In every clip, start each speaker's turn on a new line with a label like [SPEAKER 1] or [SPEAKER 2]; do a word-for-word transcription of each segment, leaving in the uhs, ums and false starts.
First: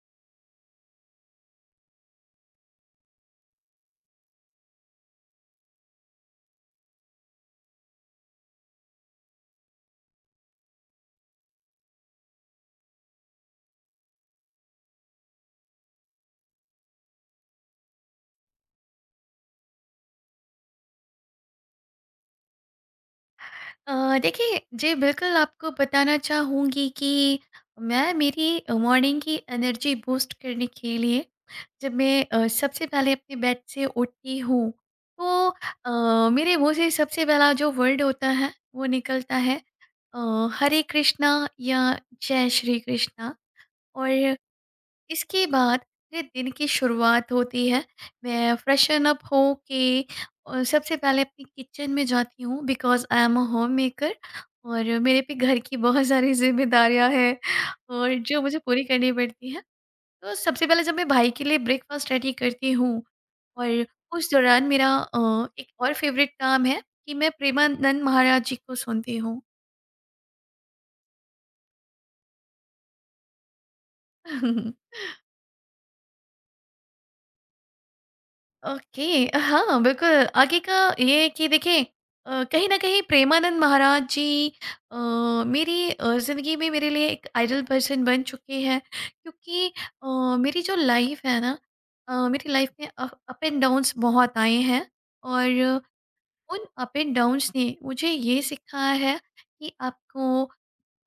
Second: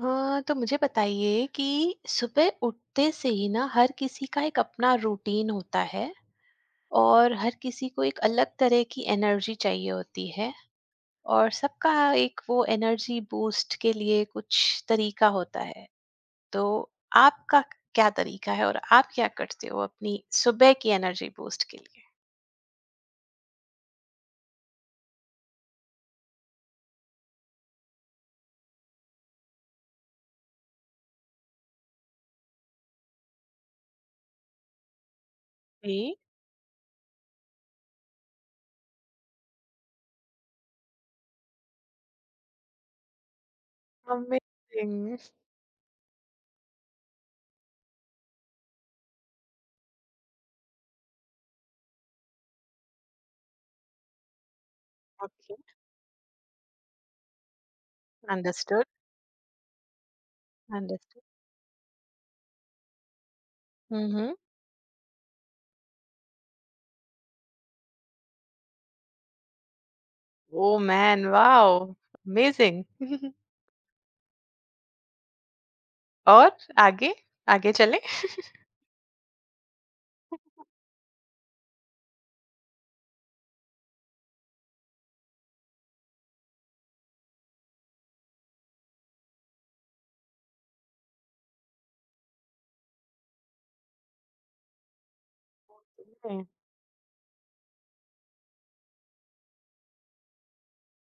[SPEAKER 1] हाँ, तो मुझे बताइए कि सुबह उठते से ही ना हर किसी का एक अपना रूटीन होता है और हर किसी को एक अलग तरह की एनर्जी चाहिए होती है। और सबका एक वो एनर्जी बूस्ट के लिए कुछ तरीका होता है। तो आपका क्या तरीका है और आप क्या करते हो अपनी सुबह की एनर्जी बूस्ट के लिए?
[SPEAKER 2] अ, देखिए जी बिल्कुल आपको बताना चाहूँगी कि मैं मेरी मॉर्निंग की एनर्जी बूस्ट करने के लिए जब मैं अ, सबसे पहले अपने बेड से उठती हूँ तो
[SPEAKER 1] जी।
[SPEAKER 2] अ, मेरे मुंह से सबसे पहला जो वर्ड होता है वो निकलता है अ, हरे कृष्णा या जय श्री कृष्णा। और
[SPEAKER 1] अमेजिंग।
[SPEAKER 2] इसके बाद मेरे दिन की शुरुआत होती है। मैं फ्रेशन अप होके अ, सबसे पहले अपनी किचन में जाती हूँ because I am a homemaker और मेरे पे
[SPEAKER 1] ओके।
[SPEAKER 2] घर की बहुत सारी ज़िम्मेदारियाँ हैं और जो मुझे पूरी
[SPEAKER 1] अंडरस्टूड।
[SPEAKER 2] करनी पड़ती हैं। तो सबसे पहले जब मैं
[SPEAKER 1] अंडरस्टूड।
[SPEAKER 2] भाई के लिए ब्रेकफ़ास्ट रेडी करती हूँ और उस
[SPEAKER 1] हम्म।
[SPEAKER 2] दौरान मेरा अ, एक और फ़ेवरेट काम है कि मैं प्रेमानंद महाराज जी को सुनती हूँ।
[SPEAKER 1] Oh man, wow, amazing. और आगे? आगे चलें?
[SPEAKER 2] ओके, हाँ, बिल्कुल। आगे का ये है कि देखिए अ, कहीं न कहीं प्रेमानंद महाराज जी अ, मेरी अ, ज़िंदगी में मेरे लिए एक आइडल पर्सन बन चुके हैं, क्योंकि अ, मेरी जो लाइफ़ है ना, अ, मेरी लाइफ़ में अ, अप एंड डाउन्स बहुत आए हैं। और
[SPEAKER 1] हुँ,
[SPEAKER 2] उन अप एंड डाउन्स ने मुझे ये सिखाया है कि आपको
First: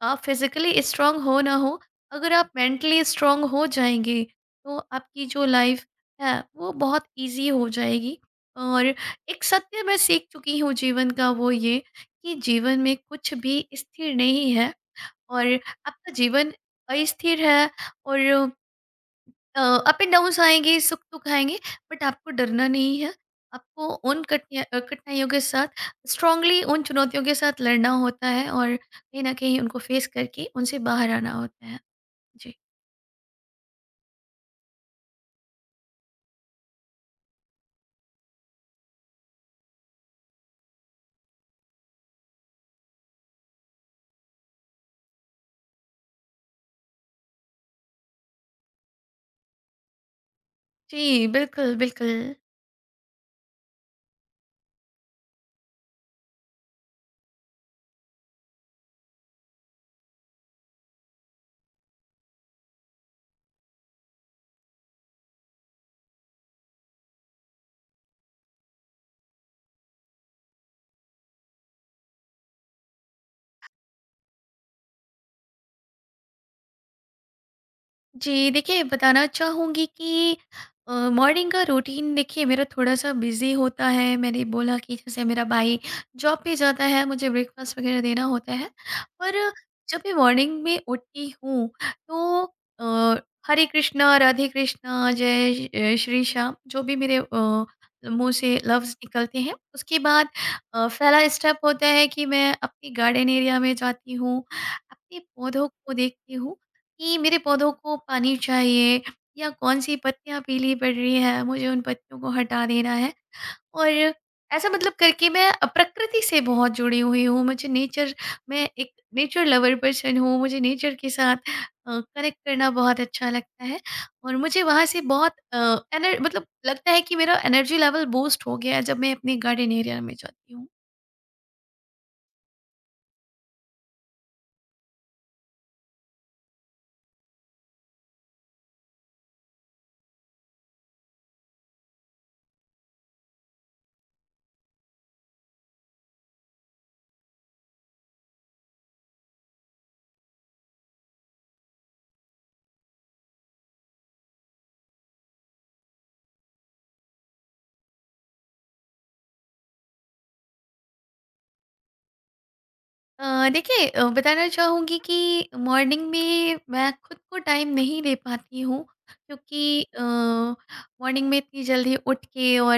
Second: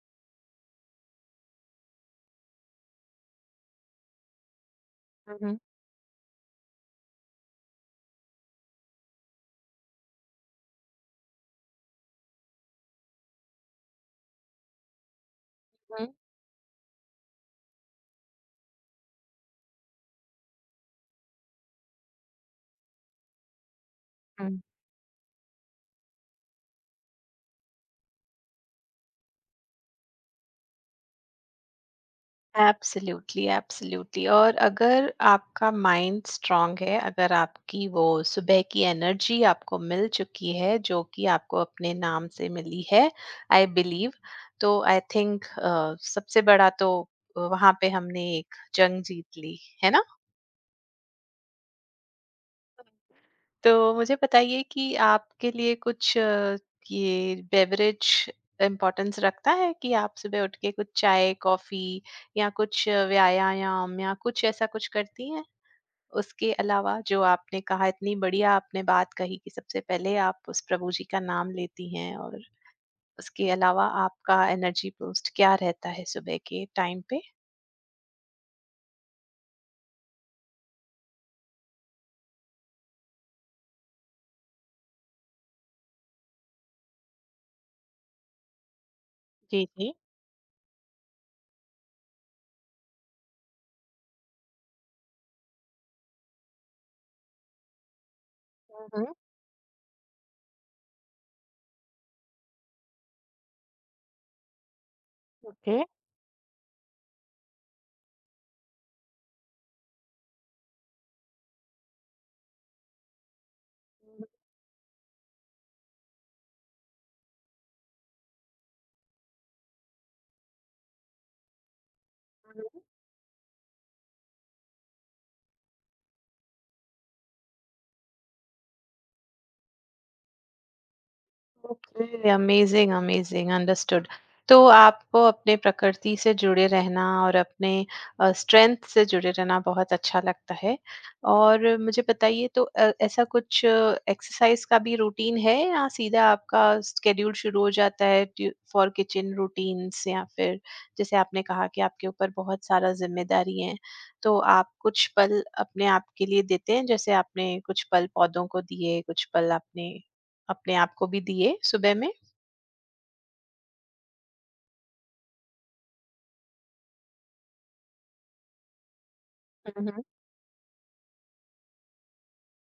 [SPEAKER 2] आप फिजिकली स्ट्रांग हो ना हो, अगर आप मेंटली स्ट्रांग हो जाएंगे तो आपकी जो
[SPEAKER 1] हुँ,
[SPEAKER 2] लाइफ है वो बहुत इजी हो जाएगी। और एक सत्य मैं सीख चुकी हूँ जीवन का, वो ये कि जीवन में कुछ भी स्थिर नहीं है और
[SPEAKER 1] हुँ,
[SPEAKER 2] आपका जीवन अस्थिर है। और अप एंड डाउन्स आएँगे, सुख दुख आएँगे, बट आपको डरना नहीं है। आपको उन
[SPEAKER 1] हुँ।
[SPEAKER 2] कठिनाइ अ, कठिनाइयों के साथ स्ट्रॉन्गली, उन चुनौतियों के साथ लड़ना होता है और कहीं न कहीं उनको फेस करके उनसे बाहर आना होता है। जी।
[SPEAKER 1] एब्सोल्यूटली, एब्सोल्यूटली, और अगर आपका माइंड स्ट्रांग है, अगर आपकी वो सुबह की एनर्जी आपको मिल चुकी है, जो कि आपको अपने नाम से मिली है, आई बिलीव, तो आई थिंक अ, सबसे बड़ा तो वहाँ पे हमने एक जंग जीत ली, है ना?
[SPEAKER 2] जी, बिल्कुल, बिल्कुल।
[SPEAKER 1] तो मुझे बताइए कि आपके लिए कुछ अ, ये बेवरेज इम्पोर्टेंस रखता है कि आप सुबह उठ के कुछ चाय कॉफी या कुछ अ, व्यायाम या कुछ ऐसा कुछ करती हैं? उसके अलावा, जो आपने कहा, इतनी बढ़िया आपने बात कही कि सबसे पहले आप उस प्रभु जी का नाम लेती हैं। और उसके अलावा आपका एनर्जी बूस्ट क्या रहता है सुबह के टाइम पे?
[SPEAKER 2] जी, देखिए बताना चाहूँगी कि अ, मॉर्निंग का रूटीन देखिए मेरा थोड़ा-सा बिज़ी होता है। मैंने बोला कि जैसे मेरा भाई जॉब पे जाता है, मुझे ब्रेकफ़ास्ट वग़ैरह देना होता है। पर
[SPEAKER 1] जी, जी।
[SPEAKER 2] जब मैं मॉर्निंग में उठती हूँ तो अ, हरे कृष्णा, राधे कृष्णा, जय श अ, श्री श्याम जो भी मेरे अ, मुँह से लफ्ज़
[SPEAKER 1] हम्म।
[SPEAKER 2] निकलते हैं। उसके बाद अ, पहला स्टेप होता है कि मैं अपने गार्डन एरिया में जाती हूँ, अपने पौधों
[SPEAKER 1] ओके,
[SPEAKER 2] को देखती हूँ कि मेरे पौधों को पानी चाहिए या कौन सी पत्तियाँ पीली पड़ रही है, मुझे उन पत्तियों को हटा देना है। और ऐसा मतलब करके मैं अ, प्रकृति से बहुत जुड़ी हुई हूँ, मुझे नेचर मैं एक नेचर लवर पर्सन हूँ, मुझे नेचर के साथ अ, कनेक्ट करना बहुत अच्छा लगता है। और मुझे वहाँ से बहुत अ, एनर मतलब लगता है कि मेरा एनर्जी लेवल बूस्ट हो गया है, जब मैं अपने गार्डन एरिया में जाती हूँ।
[SPEAKER 1] ओके। Amazing, amazing, understood. तो आपको अपने प्रकृति से जुड़े रहना और अपने स्ट्रेंथ से जुड़े रहना बहुत अच्छा लगता है। और मुझे बताइए, तो अ, ऐसा कुछ एक्सरसाइज का भी रूटीन है या सीधा आपका स्केड्यूल शुरू हो जाता है फॉर किचन रूटीन्स? या फिर जैसे आपने कहा कि आपके ऊपर बहुत सारा जिम्मेदारी है, तो आप कुछ पल अपने आप के लिए देते हैं? जैसे आपने कुछ पल पौधों को दिए, कुछ पल आपने अपने आप को भी दिए सुबह में?
[SPEAKER 2] अ, देखिए अ, बताना चाहूँगी कि मॉर्निंग में मैं खुद को टाइम नहीं दे पाती हूँ क्योंकि
[SPEAKER 1] हुँ, हुँ।
[SPEAKER 2] मॉर्निंग में इतनी जल्दी उठ के और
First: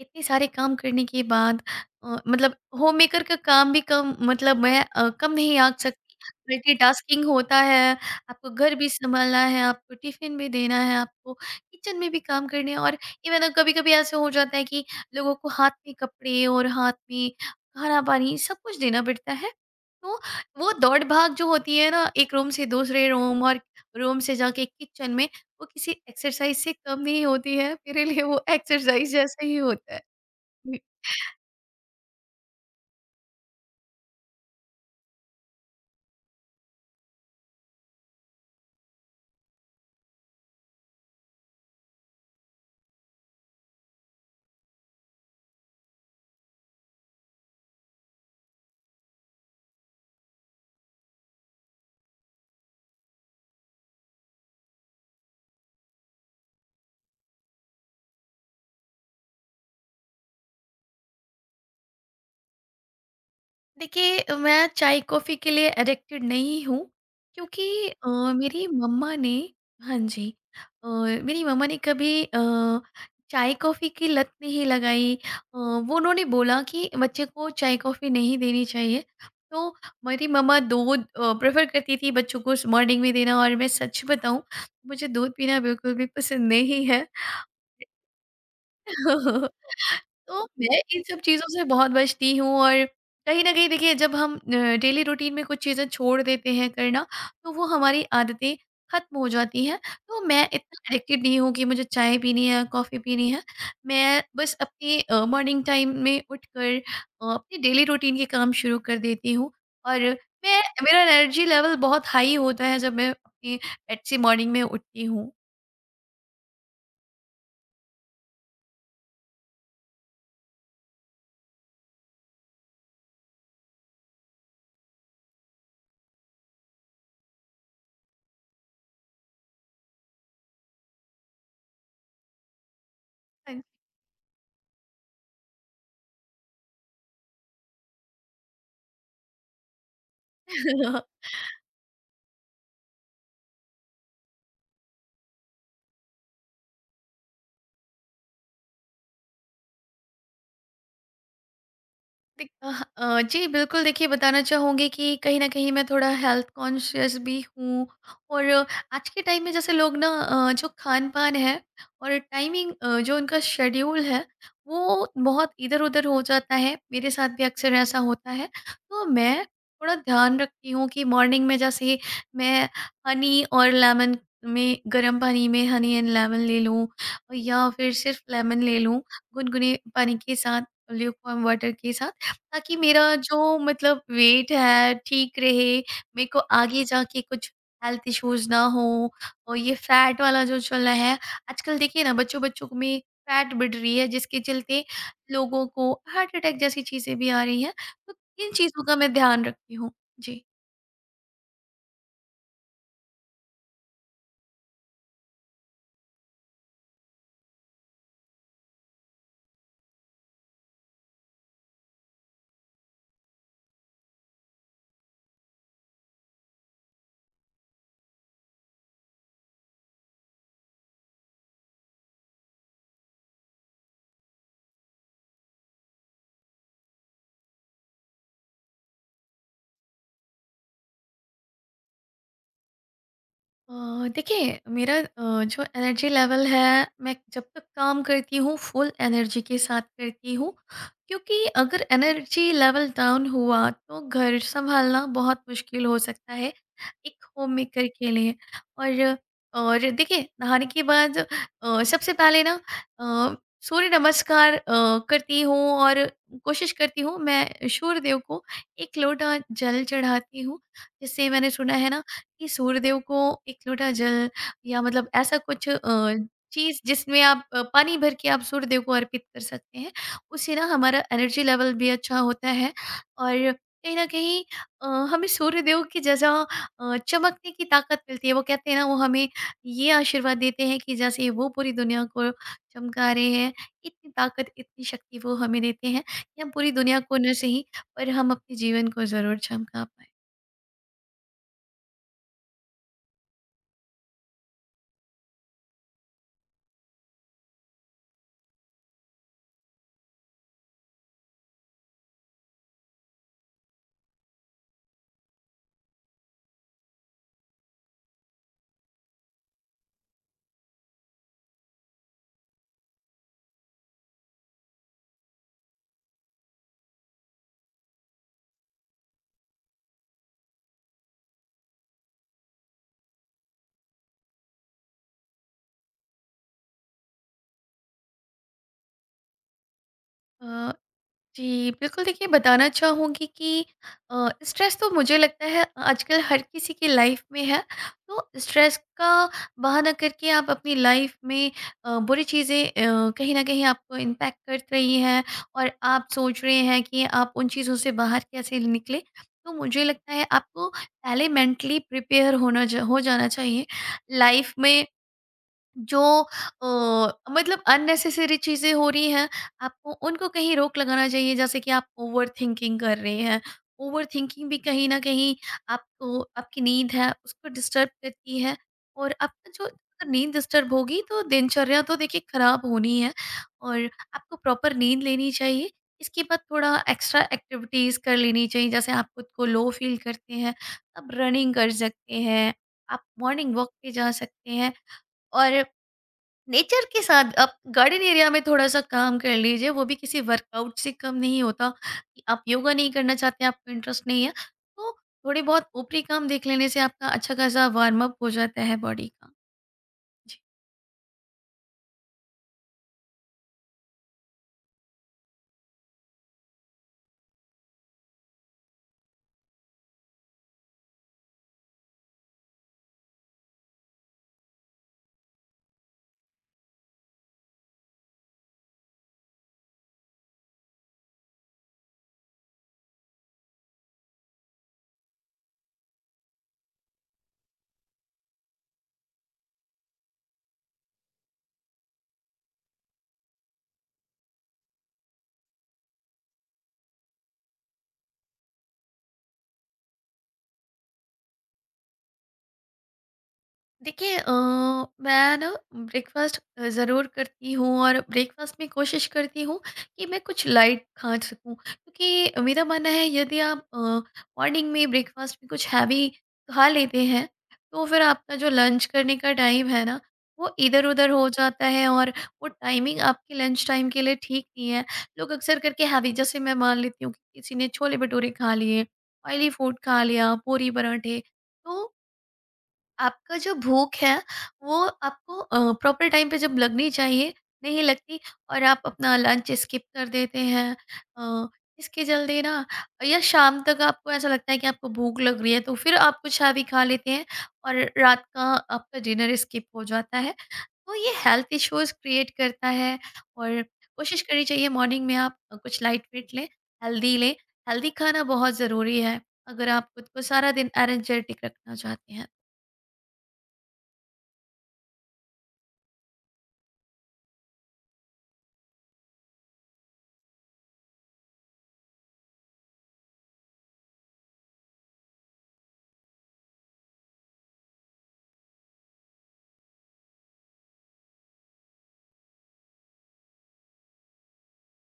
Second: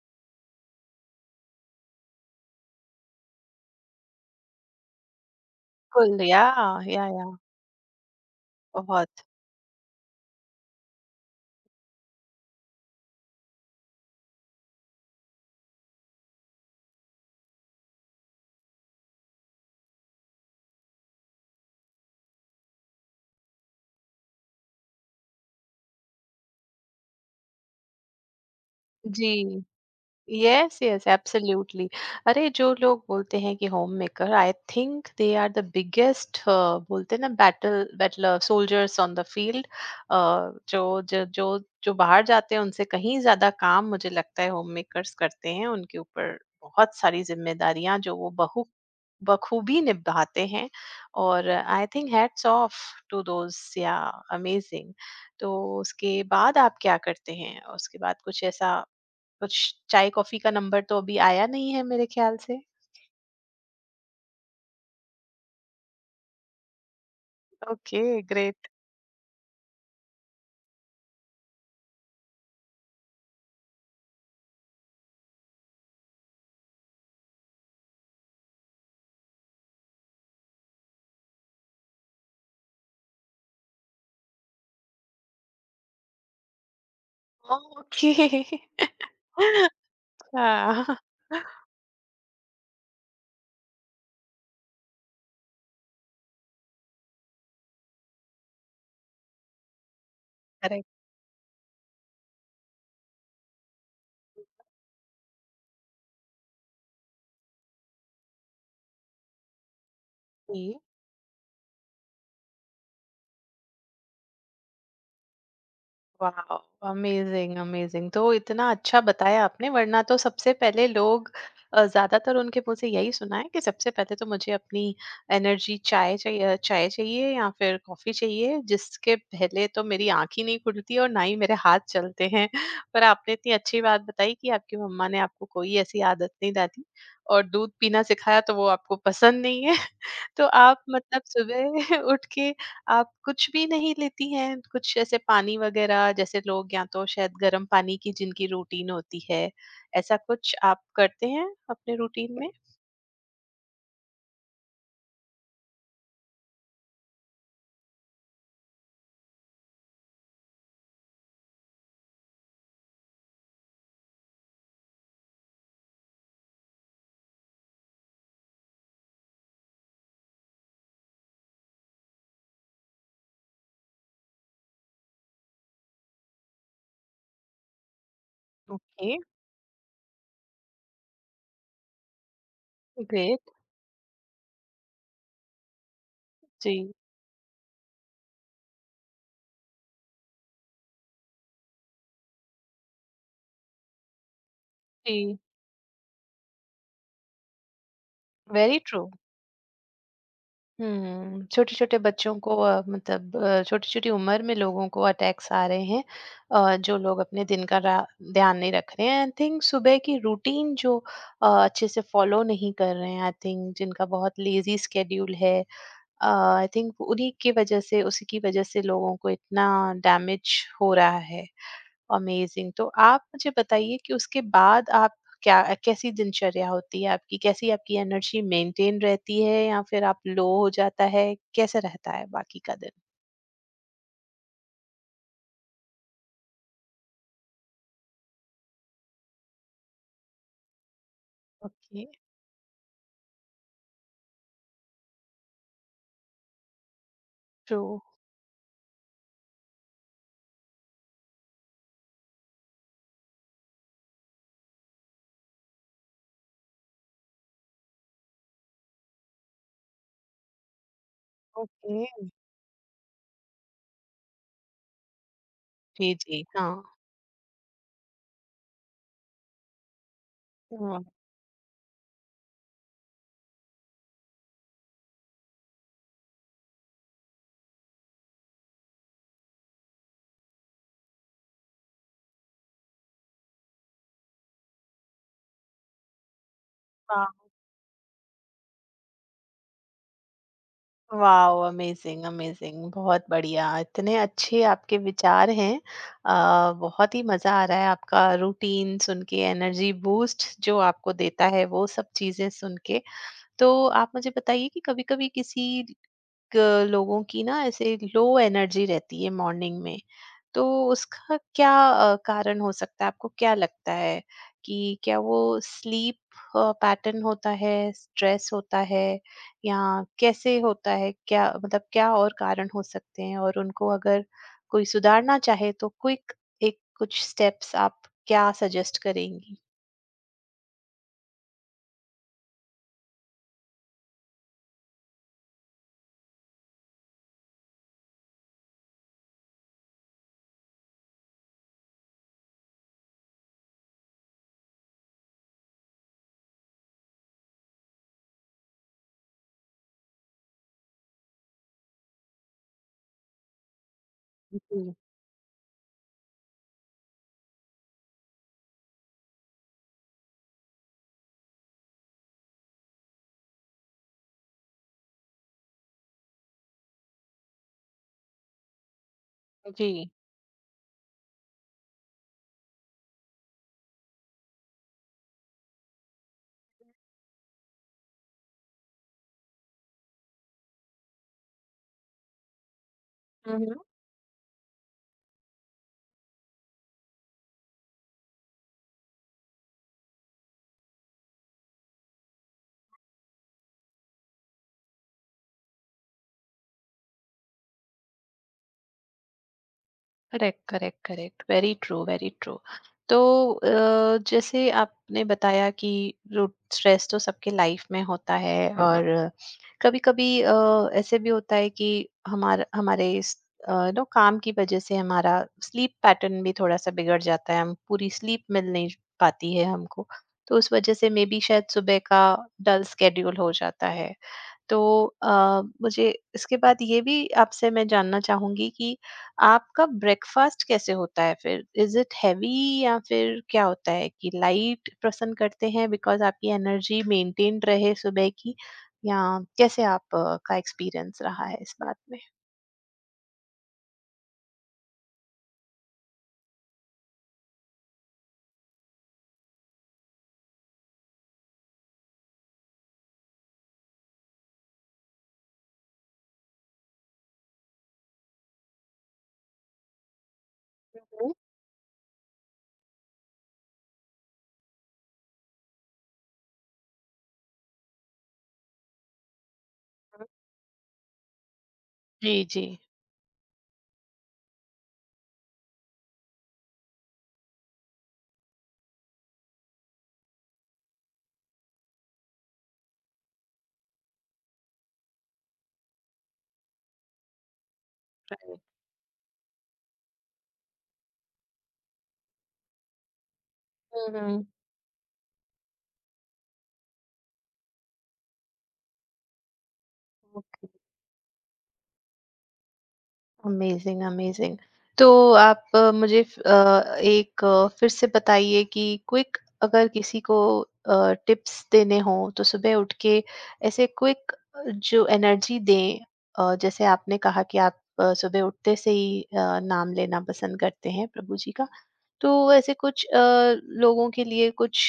[SPEAKER 2] इतने सारे काम करने के बाद अ, मतलब होम मेकर का काम भी कम, मतलब मैं अ, कम नहीं आंक सकती,
[SPEAKER 1] कुल। या, या,
[SPEAKER 2] मल्टीटास्किंग
[SPEAKER 1] या।
[SPEAKER 2] होता है। आपको घर भी
[SPEAKER 1] बहुत।
[SPEAKER 2] संभालना है, आपको टिफिन भी देना है, आपको किचन में भी काम करने हैं। और इवन कभी कभी ऐसे हो जाता है कि लोगों को हाथ में कपड़े और हाथ में खाना पानी सब कुछ देना पड़ता है। तो वो दौड़ भाग जो होती है ना एक रूम से दूसरे रूम और रूम से जाके किचन में, वो किसी एक्सरसाइज से कम नहीं होती है। मेरे लिए वो एक्सरसाइज
[SPEAKER 1] जी।
[SPEAKER 2] जैसा ही होता है।
[SPEAKER 1] यस,
[SPEAKER 2] जी।
[SPEAKER 1] Yes, absolutely. अरे, जो लोग बोलते हैं कि home maker I think they are the biggest बोलते हैं ना, battle battle soldiers on the field. जो जो जो जो बाहर जाते हैं उनसे कहीं ज्यादा काम मुझे लगता है होम मेकर्स करते हैं। उनके ऊपर बहुत सारी जिम्मेदारियां जो वो बहु बखूबी निभाते हैं। और I think, hats off to those. Yeah, amazing. तो उसके बाद आप क्या करते हैं? उसके बाद कुछ ऐसा कुछ, चाय कॉफी का नंबर तो अभी आया नहीं है मेरे ख्याल से।
[SPEAKER 2] देखिए मैं चाय कॉफ़ी के लिए एडिक्टेड नहीं हूँ, क्योंकि
[SPEAKER 1] ओके,
[SPEAKER 2] अ, मेरी
[SPEAKER 1] ग्रेट।
[SPEAKER 2] मम्मा ने हाँ जी, अ, मेरी मम्मा ने कभी अ, चाय कॉफ़ी की लत नहीं लगाई। अ, वो उन्होंने बोला कि बच्चे को चाय कॉफ़ी नहीं देनी चाहिए। तो मेरी मम्मा दूध प्रेफर करती थी बच्चों को मॉर्निंग में देना, और मैं सच बताऊं, मुझे दूध पीना बिल्कुल भी पसंद नहीं है।
[SPEAKER 1] ओके।
[SPEAKER 2] तो मैं
[SPEAKER 1] हाँ।
[SPEAKER 2] इन सब चीज़ों से बहुत बचती हूँ। और कहीं न कहीं देखिए जब हम अ, डेली रूटीन में कुछ चीज़ें छोड़ देते हैं करना, तो वो हमारी आदतें खत्म हो जाती हैं। तो मैं इतना
[SPEAKER 1] करेक्ट।
[SPEAKER 2] एडिक्टेड नहीं हूँ कि मुझे चाय पीनी है, कॉफ़ी पीनी है। मैं बस अपनी अ, मॉर्निंग टाइम में उठकर अ, अपनी डेली रूटीन के काम शुरू कर देती हूँ। और मैं
[SPEAKER 1] जी।
[SPEAKER 2] मेरा एनर्जी लेवल बहुत हाई होता है जब मैं अपनी अच्छी मॉर्निंग में उठती हूँ।
[SPEAKER 1] वाओ! Amazing, amazing. तो इतना अच्छा बताया आपने, वरना तो सबसे पहले लोग, अ, ज़्यादातर उनके मुँह से यही सुना है कि सबसे पहले तो मुझे अपनी एनर्जी, चाय चाहिए चाय चाहिए या फिर कॉफ़ी चाहिए, जिसके पहले तो मेरी आँख ही नहीं खुलती और ना ही मेरे हाथ चलते हैं। पर आपने इतनी अच्छी बात बताई कि आपकी मम्मा ने आपको कोई ऐसी आदत नहीं डाली और दूध पीना सिखाया तो वो आपको पसंद नहीं है। तो आप मतलब सुबह उठ के आप कुछ भी नहीं लेती हैं? कुछ ऐसे पानी वगैरह, जैसे लोग या तो शायद गर्म पानी की जिनकी रूटीन होती है, ऐसा कुछ आप करते हैं अपने रूटीन
[SPEAKER 2] देख-
[SPEAKER 1] में?
[SPEAKER 2] अह, अह, जी बिल्कुल, देखिए बताना चाहूँगी कि कहीं ना कहीं मैं थोड़ा हेल्थ कॉन्शियस भी हूँ। और आज के टाइम में जैसे लोग ना अह, जो खान पान है और टाइमिंग, जो उनका शेड्यूल है, वो बहुत इधर उधर हो जाता है। मेरे साथ भी अक्सर ऐसा होता है। तो मैं थोड़ा ध्यान रखती हूँ कि मॉर्निंग में जैसे मैं हनी और लेमन में गर्म पानी में हनी एंड लेमन ले लूँ या फिर सिर्फ लेमन ले लूँ,
[SPEAKER 1] ओके,
[SPEAKER 2] गुनगुने पानी के साथ, ल्यूक वाटर के साथ, ताकि मेरा
[SPEAKER 1] ग्रेट।
[SPEAKER 2] जो मतलब वेट है ठीक रहे, मेरे को आगे
[SPEAKER 1] जी,
[SPEAKER 2] जाके कुछ हेल्थ इश्यूज़ ना हों। और ये फैट वाला जो चल रहा है, आजकल देखिए ना बच्चों-बच्चों में फैट बढ़ रही है, जिसके चलते
[SPEAKER 1] जी।
[SPEAKER 2] लोगों को हार्ट अटैक जैसी चीज़ें भी आ रही हैं। तो इन
[SPEAKER 1] वेरी
[SPEAKER 2] चीज़ों का
[SPEAKER 1] ट्रू।
[SPEAKER 2] मैं ध्यान रखती हूँ। जी।
[SPEAKER 1] हुँ। छोटे-छोटे बच्चों को, अ, मतलब अ, छोटी-छोटी उम्र में लोगों को अटैक्स आ रहे हैं। अ, जो लोग अपने दिन का रा ध्यान नहीं रख रहे हैं। आई थिंक सुबह की रूटीन जो अ, अच्छे से फॉलो नहीं कर रहे हैं, आई थिंक जिनका बहुत लेज़ी स्केड्यूल है, आई थिंक उन्हीं की वजह से, उसी की वजह से लोगों को इतना डैमेज हो रहा है। अमेजिंग। तो आप मुझे बताइए कि उसके बाद आप क्या कैसी दिनचर्या होती है आपकी, कैसी आपकी एनर्जी मेंटेन रहती है या फिर आप लो हो जाता है, कैसे रहता है बाकी का दिन?
[SPEAKER 2] अ, देखिए मेरा अ, जो एनर्जी लेवल है, मैं जब तक काम करती हूँ फुल एनर्जी के साथ करती हूँ, क्योंकि अगर
[SPEAKER 1] ओके।
[SPEAKER 2] एनर्जी लेवल डाउन हुआ तो घर संभालना बहुत मुश्किल हो सकता है एक होम
[SPEAKER 1] ट्रू।
[SPEAKER 2] मेकर के लिए। और और देखिए नहाने के बाद अ, सबसे पहले ना अ, सूर्य नमस्कार अ, करती हूँ। और कोशिश करती हूँ मैं सूर्यदेव को एक लोटा जल चढ़ाती हूँ, जिससे मैंने सुना है
[SPEAKER 1] ओके।
[SPEAKER 2] ना कि सूर्यदेव को एक लोटा जल या मतलब ऐसा कुछ
[SPEAKER 1] जी,
[SPEAKER 2] अ,
[SPEAKER 1] जी।
[SPEAKER 2] चीज़ जिसमें आप अ, पानी भर के आप सूर्यदेव को अर्पित कर सकते हैं, उससे ना हमारा
[SPEAKER 1] हाँ।
[SPEAKER 2] एनर्जी लेवल भी अच्छा होता है। और कहीं न कहीं अ, हमें सूर्यदेव की जगह अ, चमकने की ताकत मिलती है। वो कहते हैं ना, वो हमें ये आशीर्वाद देते हैं कि जैसे वो पूरी दुनिया को चमका रहे हैं, इतनी ताकत, इतनी शक्ति वो हमें देते हैं कि हम पूरी दुनिया को न सही पर हम अपने जीवन को ज़रूर चमका पाएँ।
[SPEAKER 1] वाओ! अमेज़िंग, अमेज़िंग, बहुत बढ़िया। इतने अच्छे आपके विचार हैं। अ, बहुत ही मज़ा आ रहा है आपका रूटीन सुन के, एनर्जी बूस्ट जो आपको देता है वो सब चीज़ें सुन के। तो आप मुझे बताइए कि कभी-कभी किसी अ, लोगों की ना ऐसे लो एनर्जी रहती है मॉर्निंग में, तो उसका क्या अ, कारण हो सकता है, आपको क्या लगता है? कि क्या वो स्लीप पैटर्न होता है, स्ट्रेस होता है, या कैसे होता है, क्या मतलब, क्या और कारण हो सकते हैं? और उनको अगर कोई सुधारना चाहे तो क्विक एक कुछ स्टेप्स आप क्या सजेस्ट करेंगी?
[SPEAKER 2] अ, जी, बिल्कुल, देखिए बताना चाहूँगी कि अ, स्ट्रेस तो मुझे लगता है आजकल हर किसी की लाइफ में है। तो स्ट्रेस का बहाना करके आप अपनी लाइफ में अ, बुरी चीज़ें, अ, कहीं न कहीं आपको इम्पैक्ट कर रही हैं और आप सोच रहे हैं कि आप उन चीज़ों से बाहर कैसे निकलें। तो मुझे लगता है आपको पहले मेंटली प्रिपेयर होना ज हो जाना चाहिए। लाइफ में
[SPEAKER 1] जी,
[SPEAKER 2] जो अ, मतलब अननेसेसरी चीज़ें हो रही हैं, आपको उनको कहीं रोक लगाना चाहिए। जैसे कि आप ओवरथिंकिंग कर रहे हैं, ओवरथिंकिंग भी कहीं न कहीं आपको आपकी नींद है, उसको डिस्टर्ब करती है। और आपका जो अगर
[SPEAKER 1] जी।
[SPEAKER 2] नींद डिस्टर्ब होगी, तो दिनचर्या तो देखिए खराब होनी है। और आपको प्रॉपर नींद लेनी चाहिए। इसके बाद थोड़ा एक्स्ट्रा एक्टिविटीज़ कर लेनी चाहिए। जैसे आप खुद को लो फ़ील करते हैं, आप रनिंग कर सकते हैं, आप मॉर्निंग वॉक पे जा सकते हैं। और नेचर के साथ आप गार्डन एरिया में थोड़ा-सा काम कर लीजिए, वो भी किसी वर्कआउट से कम नहीं होता। कि आप योगा नहीं करना चाहते, आपको इंटरेस्ट नहीं है, तो थोड़े बहुत ऊपरी काम देख लेने से आपका अच्छा-खासा वार्म अप हो जाता है बॉडी का। जी।
[SPEAKER 1] Correct, correct, correct. Very true, very true. तो अ, जैसे आपने बताया कि स्ट्रेस तो सबके लाइफ में होता है। और कभी कभी ऐसे भी होता है कि हमारा हमारे नो काम की वजह से हमारा स्लीप पैटर्न भी थोड़ा सा बिगड़ जाता है, हम पूरी स्लीप मिल नहीं पाती है हमको, तो उस वजह से मे बी शायद सुबह का डल स्केड्यूल हो जाता है। तो अ, मुझे इसके बाद ये भी आपसे मैं जानना चाहूंगी कि आपका ब्रेकफास्ट कैसे होता है, फिर इज इट हैवी या फिर क्या होता है कि लाइट पसंद करते हैं, बिकॉज आपकी एनर्जी मेंटेन रहे सुबह की? या कैसे आप अ, का एक्सपीरियंस रहा है इस बात में?
[SPEAKER 2] देखिए अ, मैं ना ब्रेकफास्ट ज़रूर करती हूँ और ब्रेकफास्ट में कोशिश करती हूँ कि मैं कुछ लाइट खा सकूँ, क्योंकि मेरा मानना है यदि आप मॉर्निंग में ब्रेकफास्ट में कुछ हैवी खा लेते हैं तो फिर आपका जो लंच करने का टाइम है ना, वो इधर उधर हो
[SPEAKER 1] हम्म।
[SPEAKER 2] जाता है। और वो टाइमिंग आपके लंच टाइम के लिए ठीक नहीं है। लोग अक्सर करके हैवी, जैसे मैं मान लेती हूँ कि किसी ने छोले भटूरे खा लिए, ऑयली फूड खा लिया, पूरी पराठे, तो
[SPEAKER 1] जी, जी।
[SPEAKER 2] आपका जो भूख है वो आपको प्रॉपर टाइम पे जब लगनी चाहिए, नहीं लगती। और आप अपना लंच स्किप कर देते हैं। अ, इसके जल्दी ना या शाम तक आपको ऐसा लगता है कि आपको भूख लग रही है, तो फिर आप कुछ हैवी खा लेते हैं और रात का
[SPEAKER 1] राइट।
[SPEAKER 2] आपका डिनर स्किप हो जाता है। तो ये हेल्थ इश्यूज क्रिएट करता है। और कोशिश करनी
[SPEAKER 1] हम्म।
[SPEAKER 2] चाहिए मॉर्निंग में आप अ, कुछ लाइट वेट लें, हेल्दी लें। हेल्दी खाना बहुत ज़रूरी है अगर आप खुद को सारा दिन एनर्जेटिक रखना चाहते हैं।
[SPEAKER 1] Amazing, amazing. तो आप अ, मुझे फ अ, एक अ, फिर से बताइए कि क्विक, अगर किसी को अ, टिप्स देने हों, तो सुबह उठ के ऐसे क्विक जो एनर्जी दें। अ, जैसे आपने कहा कि आप अ, सुबह उठते से ही अ, नाम लेना पसंद करते हैं प्रभु जी का। तो वैसे कुछ अ, लोगों के लिए कुछ,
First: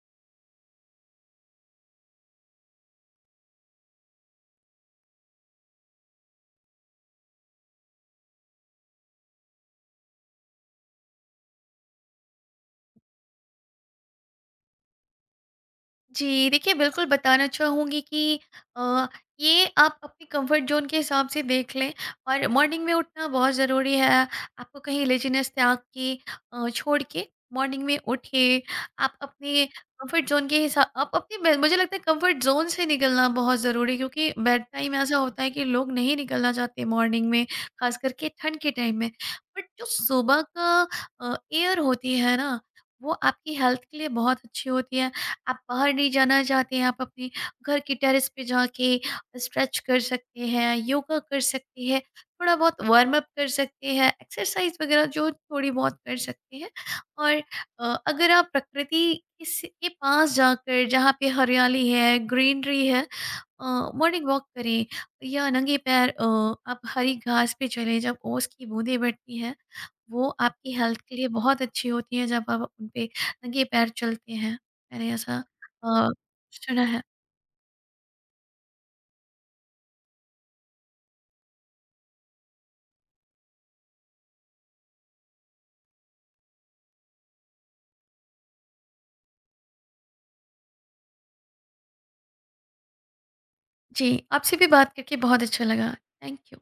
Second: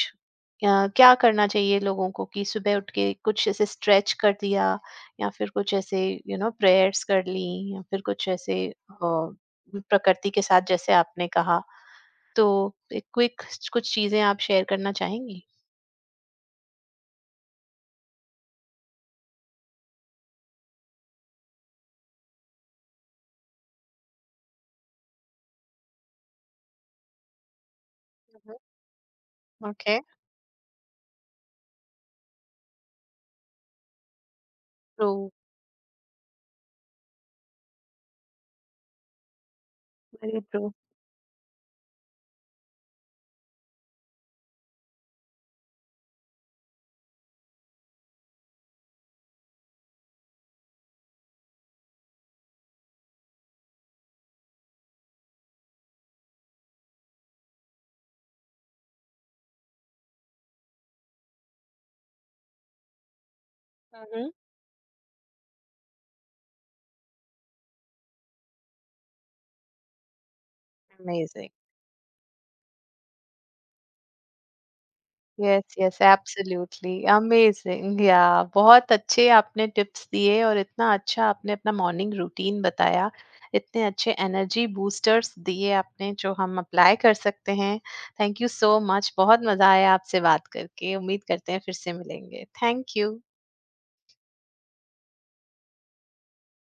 [SPEAKER 1] अ, क्या करना चाहिए लोगों को कि सुबह उठ के कुछ ऐसे स्ट्रेच कर दिया, या फिर कुछ ऐसे यू नो प्रेयर्स कर ली, या फिर कुछ ऐसे अ, प्रकृति के साथ जैसे आपने कहा। तो क्विक कुछ चीजें आप शेयर करना चाहेंगी?
[SPEAKER 2] जी, देखिए बिल्कुल बताना चाहूँगी कि अ, ये आप अपने कंफर्ट ज़ोन के हिसाब से देख लें। और मॉर्निंग में उठना बहुत ज़रूरी है। आपको कहीं लेज़ीनेस त्याग के, अ, छोड़ के मॉर्निंग में
[SPEAKER 1] Mhm.
[SPEAKER 2] उठिए। आप अपने
[SPEAKER 1] Okay.
[SPEAKER 2] कंफर्ट ज़ोन के हिसा आप अपने बे मुझे लगता है कंफर्ट ज़ोन से निकलना बहुत ज़रूरी है, क्योंकि बेड टाइम
[SPEAKER 1] ट्रू,
[SPEAKER 2] ऐसा होता है कि लोग नहीं निकलना चाहते मॉर्निंग में, ख़ास करके ठंड के टाइम में। बट जो
[SPEAKER 1] वेरी
[SPEAKER 2] सुबह
[SPEAKER 1] ट्रू।
[SPEAKER 2] का अ, एयर होती है ना, वो आपकी हेल्थ के लिए बहुत अच्छी होती है। आप बाहर नहीं जाना चाहते हैं, आप अपने घर के टेरेस पे जाके स्ट्रेच कर सकते हैं, योगा कर सकते हैं, थोड़ा बहुत वार्म अप कर सकते हैं, एक्सरसाइज वगैरह जो थोड़ी बहुत कर सकते हैं। और अ, अगर आप प्रकृति इस के पास जाकर जहाँ पे हरियाली है, ग्रीनरी है, मॉर्निंग
[SPEAKER 1] Mm-hmm.
[SPEAKER 2] वॉक करें, या नंगे पैर अ, आप हरी घास पे चलें। जब ओस की बूंदें बढ़ती हैं, वो आपकी हेल्थ के लिए
[SPEAKER 1] Amazing.
[SPEAKER 2] बहुत अच्छी होती हैं, जब आप उन पे नंगे पैर चलते हैं, मैंने ऐसा
[SPEAKER 1] यस, यस,
[SPEAKER 2] अ, सुना
[SPEAKER 1] एब्सोल्युटली,
[SPEAKER 2] है।
[SPEAKER 1] अमेजिंग। या, बहुत अच्छे आपने टिप्स दिए और इतना अच्छा आपने अपना मॉर्निंग रूटीन बताया। इतने अच्छे एनर्जी बूस्टर्स दिए आपने जो हम अप्लाई कर सकते हैं। Thank you so much. बहुत मज़ा आया आपसे बात करके। उम्मीद करते हैं फिर से मिलेंगे। Thank you.
[SPEAKER 2] जी, आपसे भी बात करके बहुत अच्छा लगा। Thank you.